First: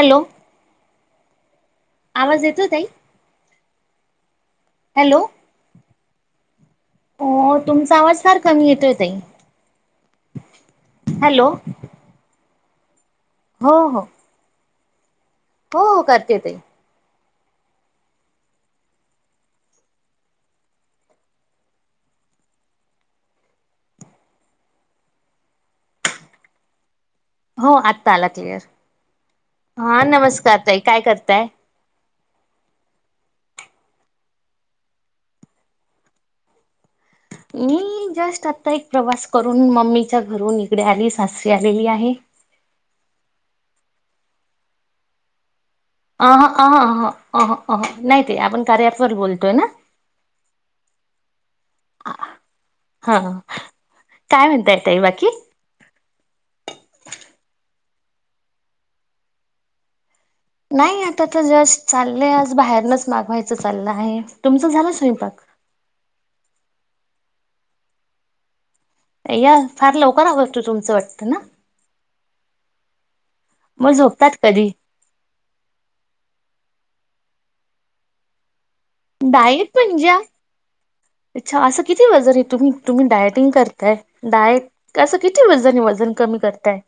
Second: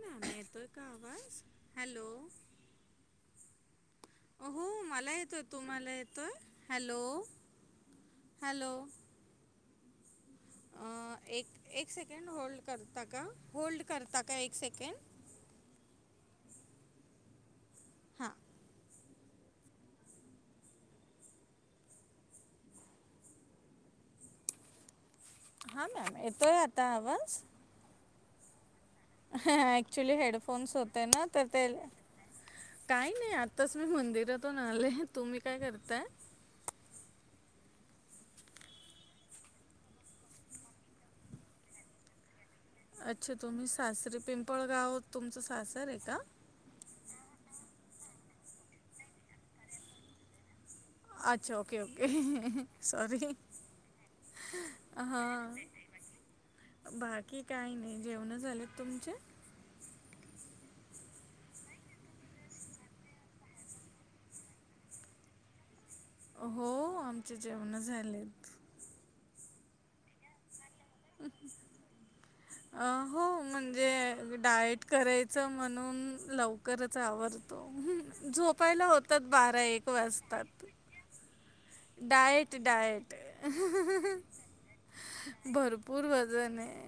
Hello, येतोय का आवाज हॅलो, आवाज येतोय ताई हो मला येतो तुम्हाला तर अ तुमचा आवाज फार कमी येतोय ताई अ हॅलो एक एक सेकंड होल्ड कर हो होल्ड हो करता काय एक सेकंड कन हो हो करते ते हा हा मॅम येतोय आता आवाज र ऍक्च्युली हेडफोन्स काय होते ना करताय तर ते काही नाही आताच मी मंदिरातून आले तुम्ही काय करताय. मी जस्ट आता एक प्रवास करून मम्मीच्या घरून इकडे आली सासरी आलेली आहे. अच्छा तुम्ही सासरी पिंपळगावत तुमच सासरी ह हा आ हा ह ह नाही. ते आपण कार्याअँप वर बोलतोय ना अच्छा ओके ओके सॉरी हा काय म्हणताय ताई हा बाकी बाकी काय नाही. जेवणं झालेत तुमचे नाही आता तर जस्ट चाललेय आज बाहेरनच मागवायचं चाललं आहे तुमचं झालं स्वयंपाक हो आमचे जेवण झालेत. अय्या फार लवकर आवर अ हो मग झोपतात म्हणजे कधी? डायट करायचं म्हणून लवकरच आवरतो झोप पहिला होतात बारा डाएट एक म्हणजे वाजतात. अच्छा असं किती वजन आहे डाएट तुम्ही तुम्ही डाएट डायटिंग करताय डायट असं किती वजन आहे भरपूर वजन कमी करताय आहे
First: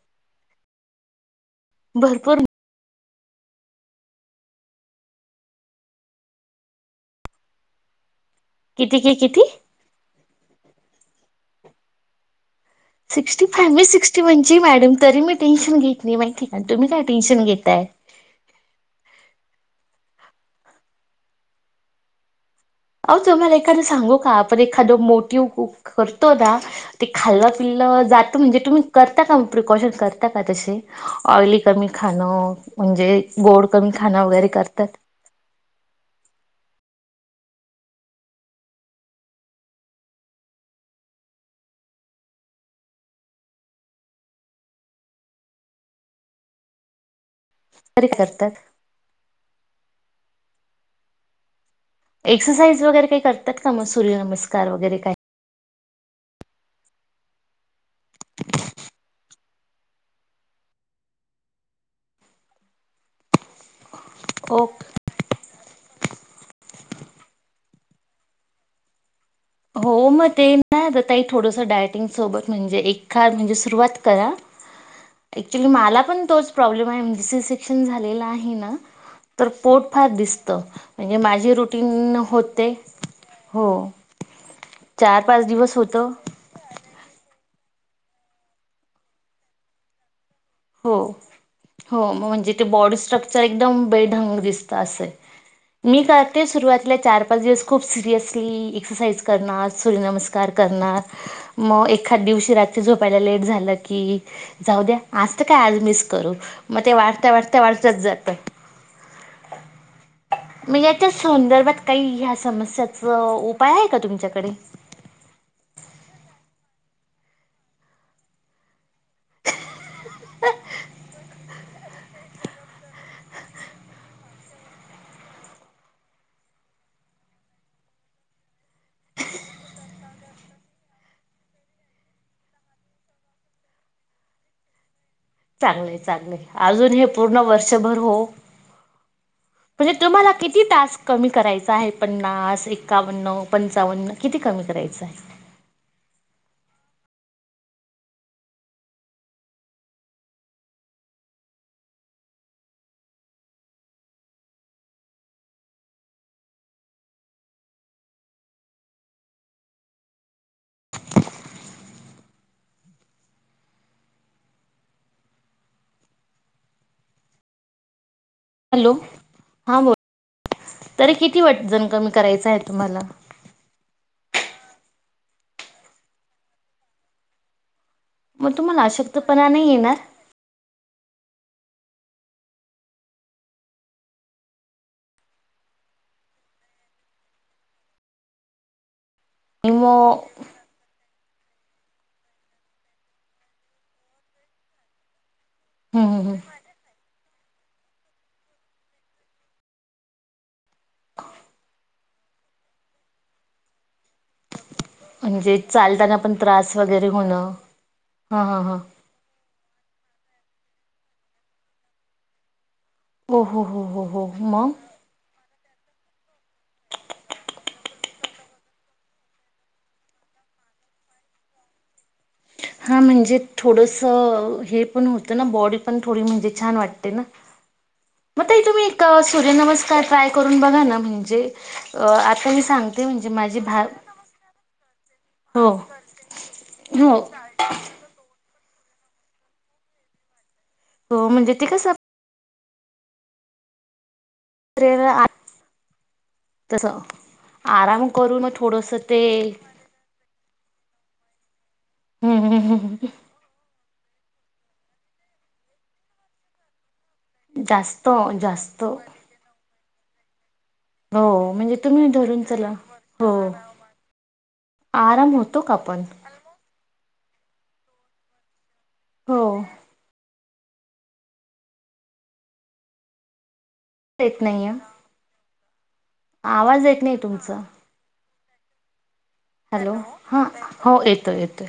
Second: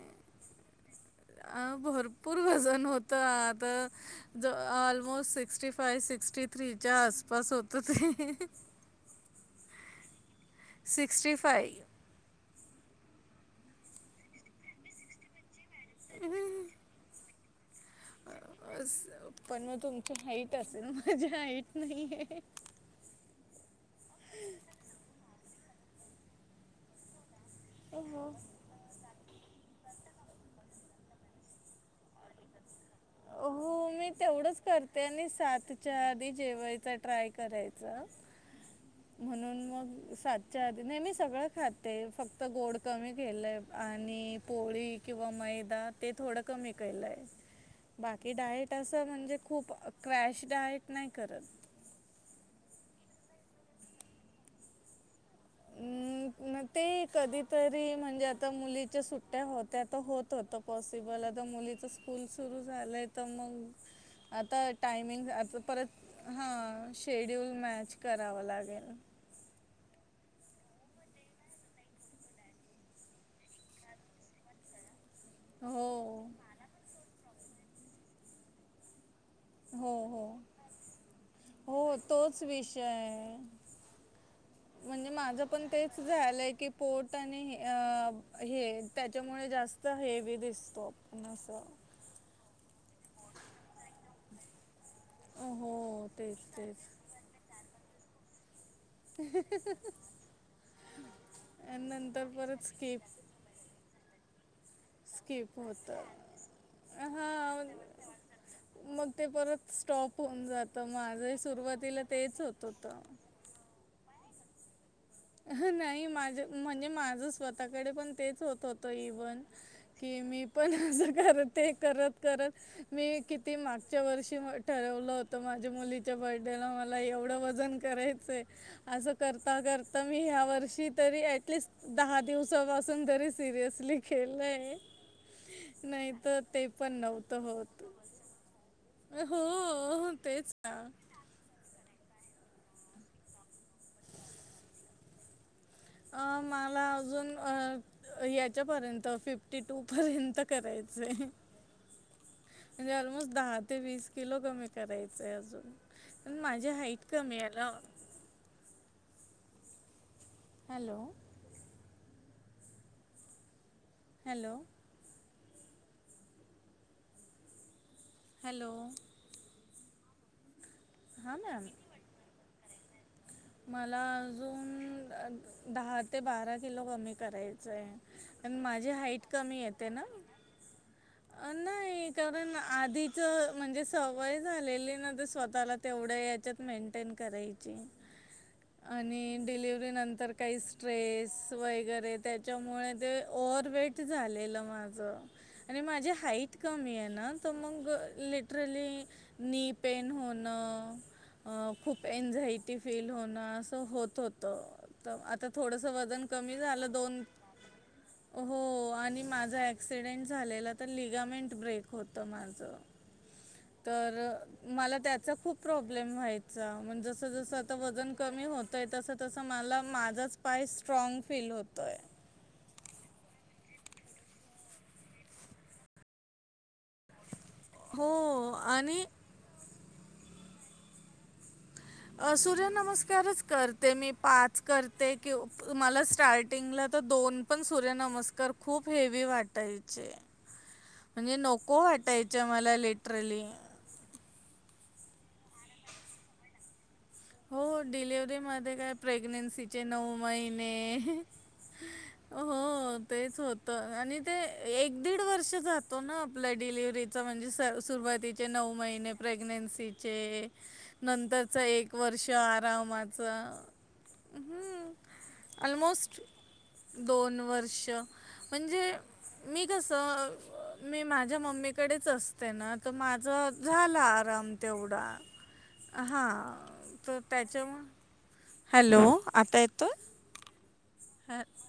भरपूर तर आता ज ऑलमोस्ट सिक्स्टी फाय सिक्स्टी थ्रीच्या आसपास होतं ते किती कि किती? Sixty five. सिक्स्टी फा मी सिक्स्टी वनची मॅडम तरी मीटिंग घेतली माहिती का. तुम्ही काय टेनशन घेत तय. पण मग तुमची हाईट असेल, माझी हाईट नाही आहे. अह त मला एखादं सांगू का आपण एखाद मोटव करतो ना ते खाल् पिल्लं हो जाता म्हणजेुम् करता का, प्रिकॉशन करता का तसे? ऑइली कमी खाणं म्हणजे गोड हो कमी खाण वगैरे करतात. च्या आधी जेवायच ट्राय करायच म्हणून मग सातच्या आधी नाही मी सगळं खाते फक्त गोड कमी केलंय आणि पोळी किंवा मैदा ते थोडं कमी केलंय. तरी करतात. म्हणजे खूप क्रॅश डायट नाही करत. एक्सरसाइज वगैरे काही करतात का मग सूर्य नमस्कार वगैरे काही अं, ते कधीतरी म्हणजे आता मुलीच्या सुट्ट्या होत्या आता होत होतं पॉसिबल आता मुलीचं स्कूल सुरू झालंय तर मग आता ओक टायमिंग आता परत हा शेड्यूल मॅच करावं लागेल. हो मग ते ना आताई थोडसं डायटिंग सोबत म्हणजे एख म्हणजे सुरुवात करा ऍक्च्युली हो मला पण तोच प्रॉब्लेम आहे मिस इस शिकषण झा आहे ना. तर पोट हो फार हो दिसत म्हणजे माझे हो रुटीन तोच होते विषय आहे हो. म्हणजे चार माझं पाच पण दिवस तेच होतं झालंय की पोट आणि त्याच्यामुळे जास्त हे हो हो म्हणजे बॉडी स्ट्रक्चर एकदम हो दिस् मी हो तेच करते तेच सुरुवातीला चार पाच दिवस खूप ली. एक्सरसाइज करणार, सूर्यनमस्कार करणार आणि मग एखाद्या नंतर दिवशी परत रात्री स्किप झोपायला लेट झालं की जाऊदे. आज तर स्किप काय आज होतं मिस करू मग ते वाढत्या वाढत्या हां वाढतच जात मग ते परत स्टॉप होऊन मग जातं याच्या माझंही संदर्भात सुरुवातीला काही ह्या तेच होत होतं समस्याचा उपाय आहे का तुमच्या कडे? नाही माझ म्हणजे माझ स्वतःकडे पण तेच होत हो इव्हन कि मी पण असं करते. करत करत मी किती मागच्या वर्षी म ठरवलं होतं माझ्या मुलीच्या बर्डेला मला एवढं वजन करायचं आहे असं करता कर आता मी ह्या वर्षी तरी ऍटलिस्ट दहा दिवसापासून तरी सिरियसली खलंय. चांगलं चांगलंय अजून हे पूर्ण होत वर्षभर हो म्हणजे हो तुम्हाला तेच किती ना तास कमी करायचा आहे? पन्नास, एकावन्न, पंचावन्न किती कमी करायचं आहे. अ मला अजून अ याच्या पर्यंत फिफ्टी टू पर्यंत करायचंय म्हणजे, ऑलमोस्ट दहा ते वीस किलो कमी करायचय अजून पण माझी हाईट कमी आहेना. हॅलो. हॅलो. हॅलो, हां बो तरी हां किती मॅम वटजन कमी करायचा तुम्हाला? मला अजून दहा ते बारा किलो कमी करायचं आहे. आणि मग तुम्हाला माझी हाईट अशक्तपणा कमी नाही येते येणार ना. नाही कारण आधीच म्हणजे, सवय झालेली ना तर स्वतःला तेवढ्या याच्यात मेंटेन करायची. आणि आणि मग डिलिवर्हरीनंतर काही स्ट्रेस [unintelligible] वगैरे त्याच्यामुळे ते ओव्हरवेट झालेलं माझं. आणि हं, माझी हं, हं. हाईट कमी आहे ना. तर मग लिटरली नी पेन होणं खूप एनझाय टि फील होणं असं होत होतं. आता म्हणजे थोडस चालताना वजन पण कमी त्रास झालं वगैरे दोन, होणं हां हो हां हां आणि माझा एक्सिडेंट झालेलं तर लिगामेंट ब्रेक होतं माझं. ओ हो हो हो तर हो मग मला त्याचा खूप प्रॉब्लेम व्हायचा म्ह जस जस वजन कमी होतय तस तस मला माझच पाय स्ट्रांग फील होतोय‌ हा म्हणजे, थोडस हे पण होतं ना बॉडी पण थोडी म्हणजे, छान वाटते ना. मग हो तई तुम्ही एक आणि सूर्यनमस्क का ट्राय करून बघा ना म्हणजे अ आता मी सूर्य सांगते म्हणजे नमस्कारच माझी भा करते, मी पाच करते. [unintelligible] हो तुम्हाला स्टार्टिंगला तर हो दोन पण सूर्य नमस्कार खूप हेवी वाटायचे. हो म्हणजे, ते नको कसं वाटायच्या. मला लिटरली. [unintelligible] तस. हो, डिलिवर्ही मध्ये काय प्रेग्नेन्सीचे नऊ महिने. हम्म हम्म हो हम्म. तेच होतं आणि ते एक दीड वर्ष जातो ना आपल्या डिलिव्हरीत. म्हणजे, जास्त सुरुवातीचे नऊ जास्त महिने प्रेग्नन्सी. [unintelligible] हो, म्हणजे तुम्ही तशा धरून चला हो आरामाचं आराम होतो का पण अलमोस्ट दोन वर्ष म्हणजे हो मी कसं मी माझ्या मम्मीकडेच असते, ना तर माझं झाला, येत आराम नाहीये तेवढा ह हा आवाज येत नाही तो तुमचा त्याच्याहून हॅलो! आता येतोय हॅलो! हा हो येतोय येतोय.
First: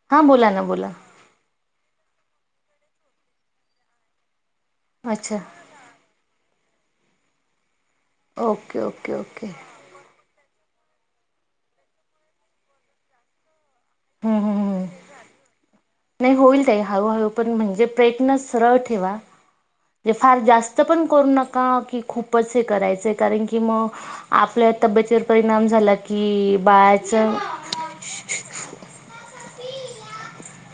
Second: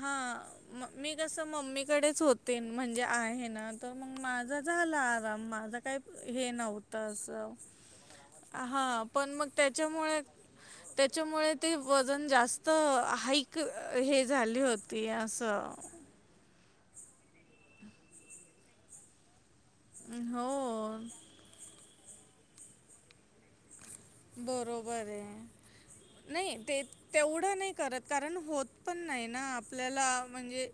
हा हां बोला ना बोला मी कसं मम्मीकडेच होत ते म्हणजे, आह, ना तर मग माझं झाला अच्छा आराम माझा काही हे नव्हतं तस ओके हा ओके पण ओके मग त्याच्यामुळे त्याच्यामुळे ते वजन जास्त हा हे हम्म झाली हम्म हम्म होती असं हा. नाही होईल, ताई हळूहळू पण म्हणजे, प्रयत्न सरळ ठेवा. म्हणजे फार जास्त हो पण करू नका की खूपच हे करायचं आहे कारण, की मग आपल्या बरोबर तब्येतीवर परिणाम झाला आहे नाही की ते बाळाचं तेवढं नाही, करत कारण होत पण नाही ना आपल्याला म्हणजे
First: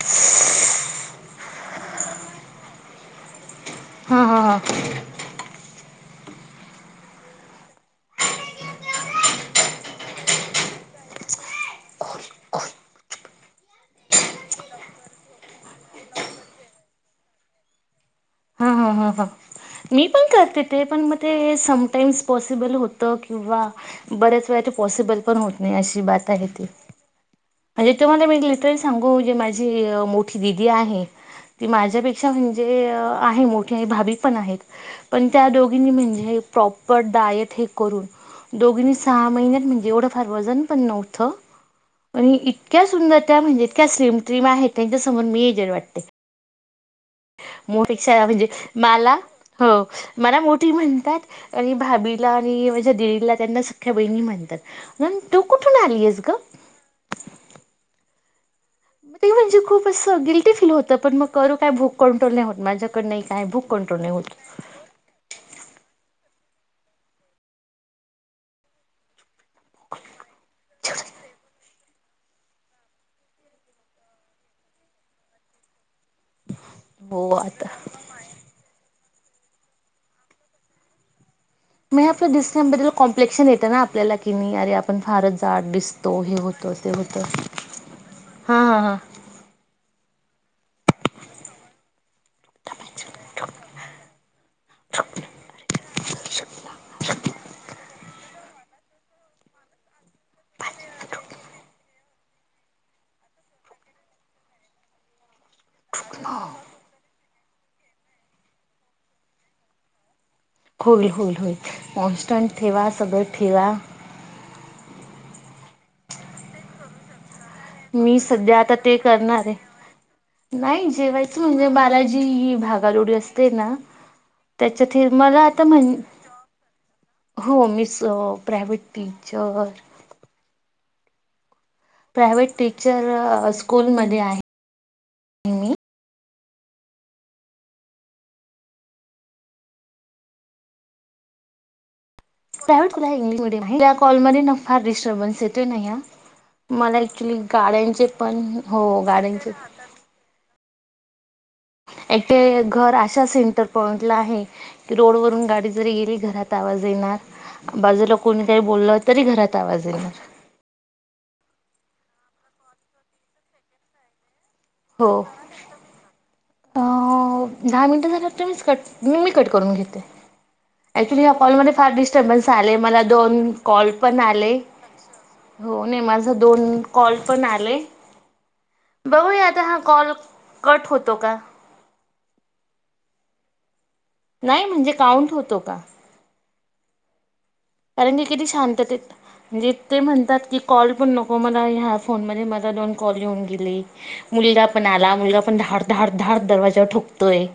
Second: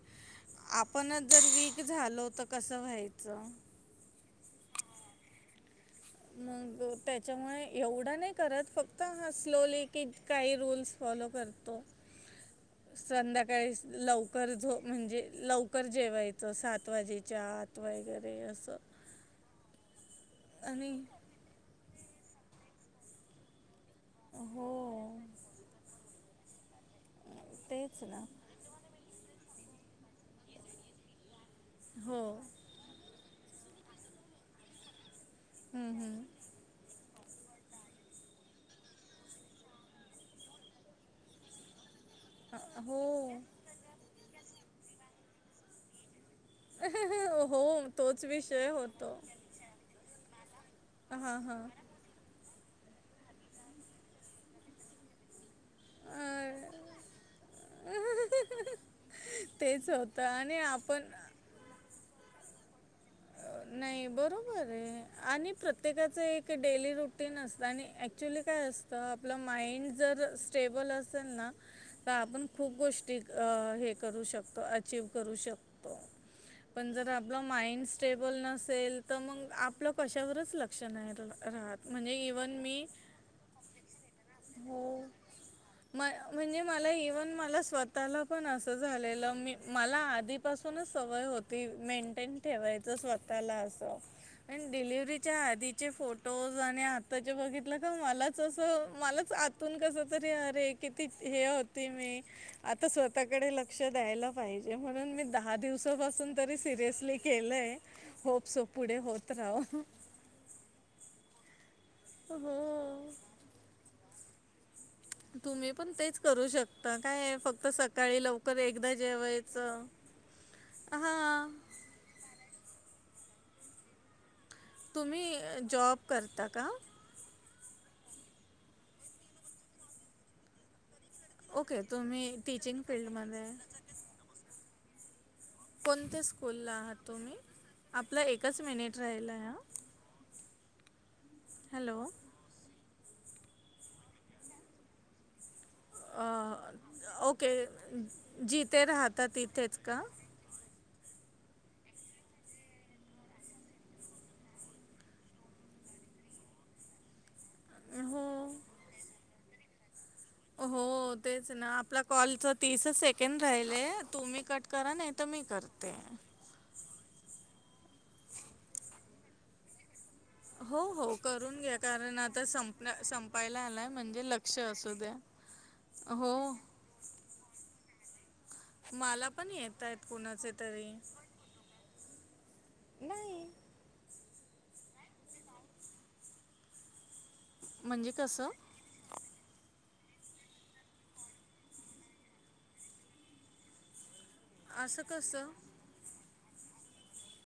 आपणच जर वीक झालो, तर कसं व्हायचं? हा हा हा. मग त्याच्यामुळे एवढा नाही, करत फक्त हा स्लोली कि काही रूल्स फॉलो करतो संध्याकाळी लवकर झोप म्हणजे, लवकर जेवायचं सात वाजेच्या आत वगैरे असं हा हा हा. मी पण करते, ते आणि पण मग ते समटाईम्स पॉसिबल होतं किंवा बऱ्याच वेळा ते हो पॉसिबल पण होत नाही, अशी बात आहे ती म्हणजे तेच ना तुम्हाला मी लिट्रली सांगू जे माझे मोठी दिदी आहे ती हो माझ्यापेक्षा म्हणजे आहे. मोठी भाभी पण आहेत. पण त्या दोघींनी हम्म, हम्म. म्हणजे प्रॉपर डाएट [unintelligible] करून दोघीनी सहा महिन्यात म्हणजे एवढं फार वजन पण नव्हथ. आणि अ- इतक्या हो सुंदर त्या म्हणजे इतक्या स्लिम ट्रीम आहेत त्यांच्या समोर मी एजेड वाटते. हो [unintelligible] तोच म्हणजे विषय होतो मला हो मला मो ती हां म्हणतात हां आणि भाभीला ती माझ्या दिदीला त्यांना सख्या बहिणी म्हणतात, म्हणून तु कुठून आलीयस ग? अं, ते म्हणजे खूप तेच होतं असं गिल्टी आणि फील होतं पण आपण मग करू काय भूक कंट्रोल नाही होत. माझ्याकडं नाई नाही बरोबरए आहे आणि प्रत्येकाच एक ते डेली रुटीन असतं आणि ॲक्च्युली काय असतं, आपलं माइंड जर स्टेबल असेल ना तर आपण खूप गोष्टी अ हे करू शकतो अचीव करू शक पण जर हो आपला आता माइंड स नसेल तर मग आपलं कशावरच लक्ष नाही रहा नाही आपल्या दिसण्याबद्दल कॉम्प्लेक्शन येतं ना आपल्याला कि, मी अरे आपण हो. फारच जाड म दिसतो हे म्हणजे होत मला ते होत इव्हन मला स्वतःला हा हा. धी पासूनच सवय होती मेंटेन ठेव तर स्वतःला अस अन डिलिव्हरीच्या आधीचे फोटोज आणि आताचे बघितलं का मला जसं मलाच आतून कसं तरी अरे किती हे होते मी आता स्वतःकडे लक्ष द्यायला पाहिजे, म्हणून मी दहा दिवसापासून तरी सिरियसली केलय होप सो पुढे होत रावो. होईल होईल होईल. कॉन्स्टंट ठेवा हो. सगळं ठेवा तुम्ही पण तेच करू शकता काय ए फक मी सध्या आता ते करणार आहे नाही जेवायच हां म्हणजे [unintelligible] ही भागादोडी असते ते ना त्याच्यात हे तुम्ही मला आता म्हण जॉब करता का? हो मी स प्रायव्हेट टीचर ओके तुम्ही प्रायव्हेट टीचिंग टीचर स्कूलमध्ये आहे. मी कोणते स बोलला आहात तूमी आपलं एकच मिनिट राहिलय हं. हॅलो. [unintelligible] त्या कॉल मध्येन फार डिस्टर्बन्स येत ते नाही हं अ, मला ऍक्च्युली ओके गाडयांचे पण हो जिथे राहता गाडयांचे तिथेच का एक्सिजेट घर अशा सेंटर पॉइंटला आहे की येथे घर येथे घर अशा सेंटर पॉइंटला आहे की, रोडवरून गाडी जरी गेली घरात आवाज येणार, बाजूला हो कोणी काही बोललं तरी घरात आवाज येणार. हो तेच ना आपला कॉलचं तीसच सेकंड राहिलय तुम्ही कट करा नाही हो तर मी करते. अ दहा मिनिटं झाल्या तर मीच कट मी मी कट करून घेते. हो हो एक्चुली या करून कॉलमध्ये घ्या फार कारण आता डिस्टर्बन्स आले संपण्या मला दोन संपायला आलाय कॉल पण म्हणजे आले, लक्ष असू द्या. हो नाही माझ हो दोन कॉल पण आले मला बघूया पण आता यां येत आहेत कॉल कुणाचे कट तरी. होतो का? नाही. नाही म्हणजे काउंट होतो का? म्हणजे कारण की किती कसं? शांततेत म्हणजे ते म्हणतात की कॉल पण नको मला ह्या फोनमध्ये मला दोन कॉल येऊन गेले. मुलगा पण असं आला मुलगा कसं? पण धाड धाड धाड दरवाजावर ठोकतोय.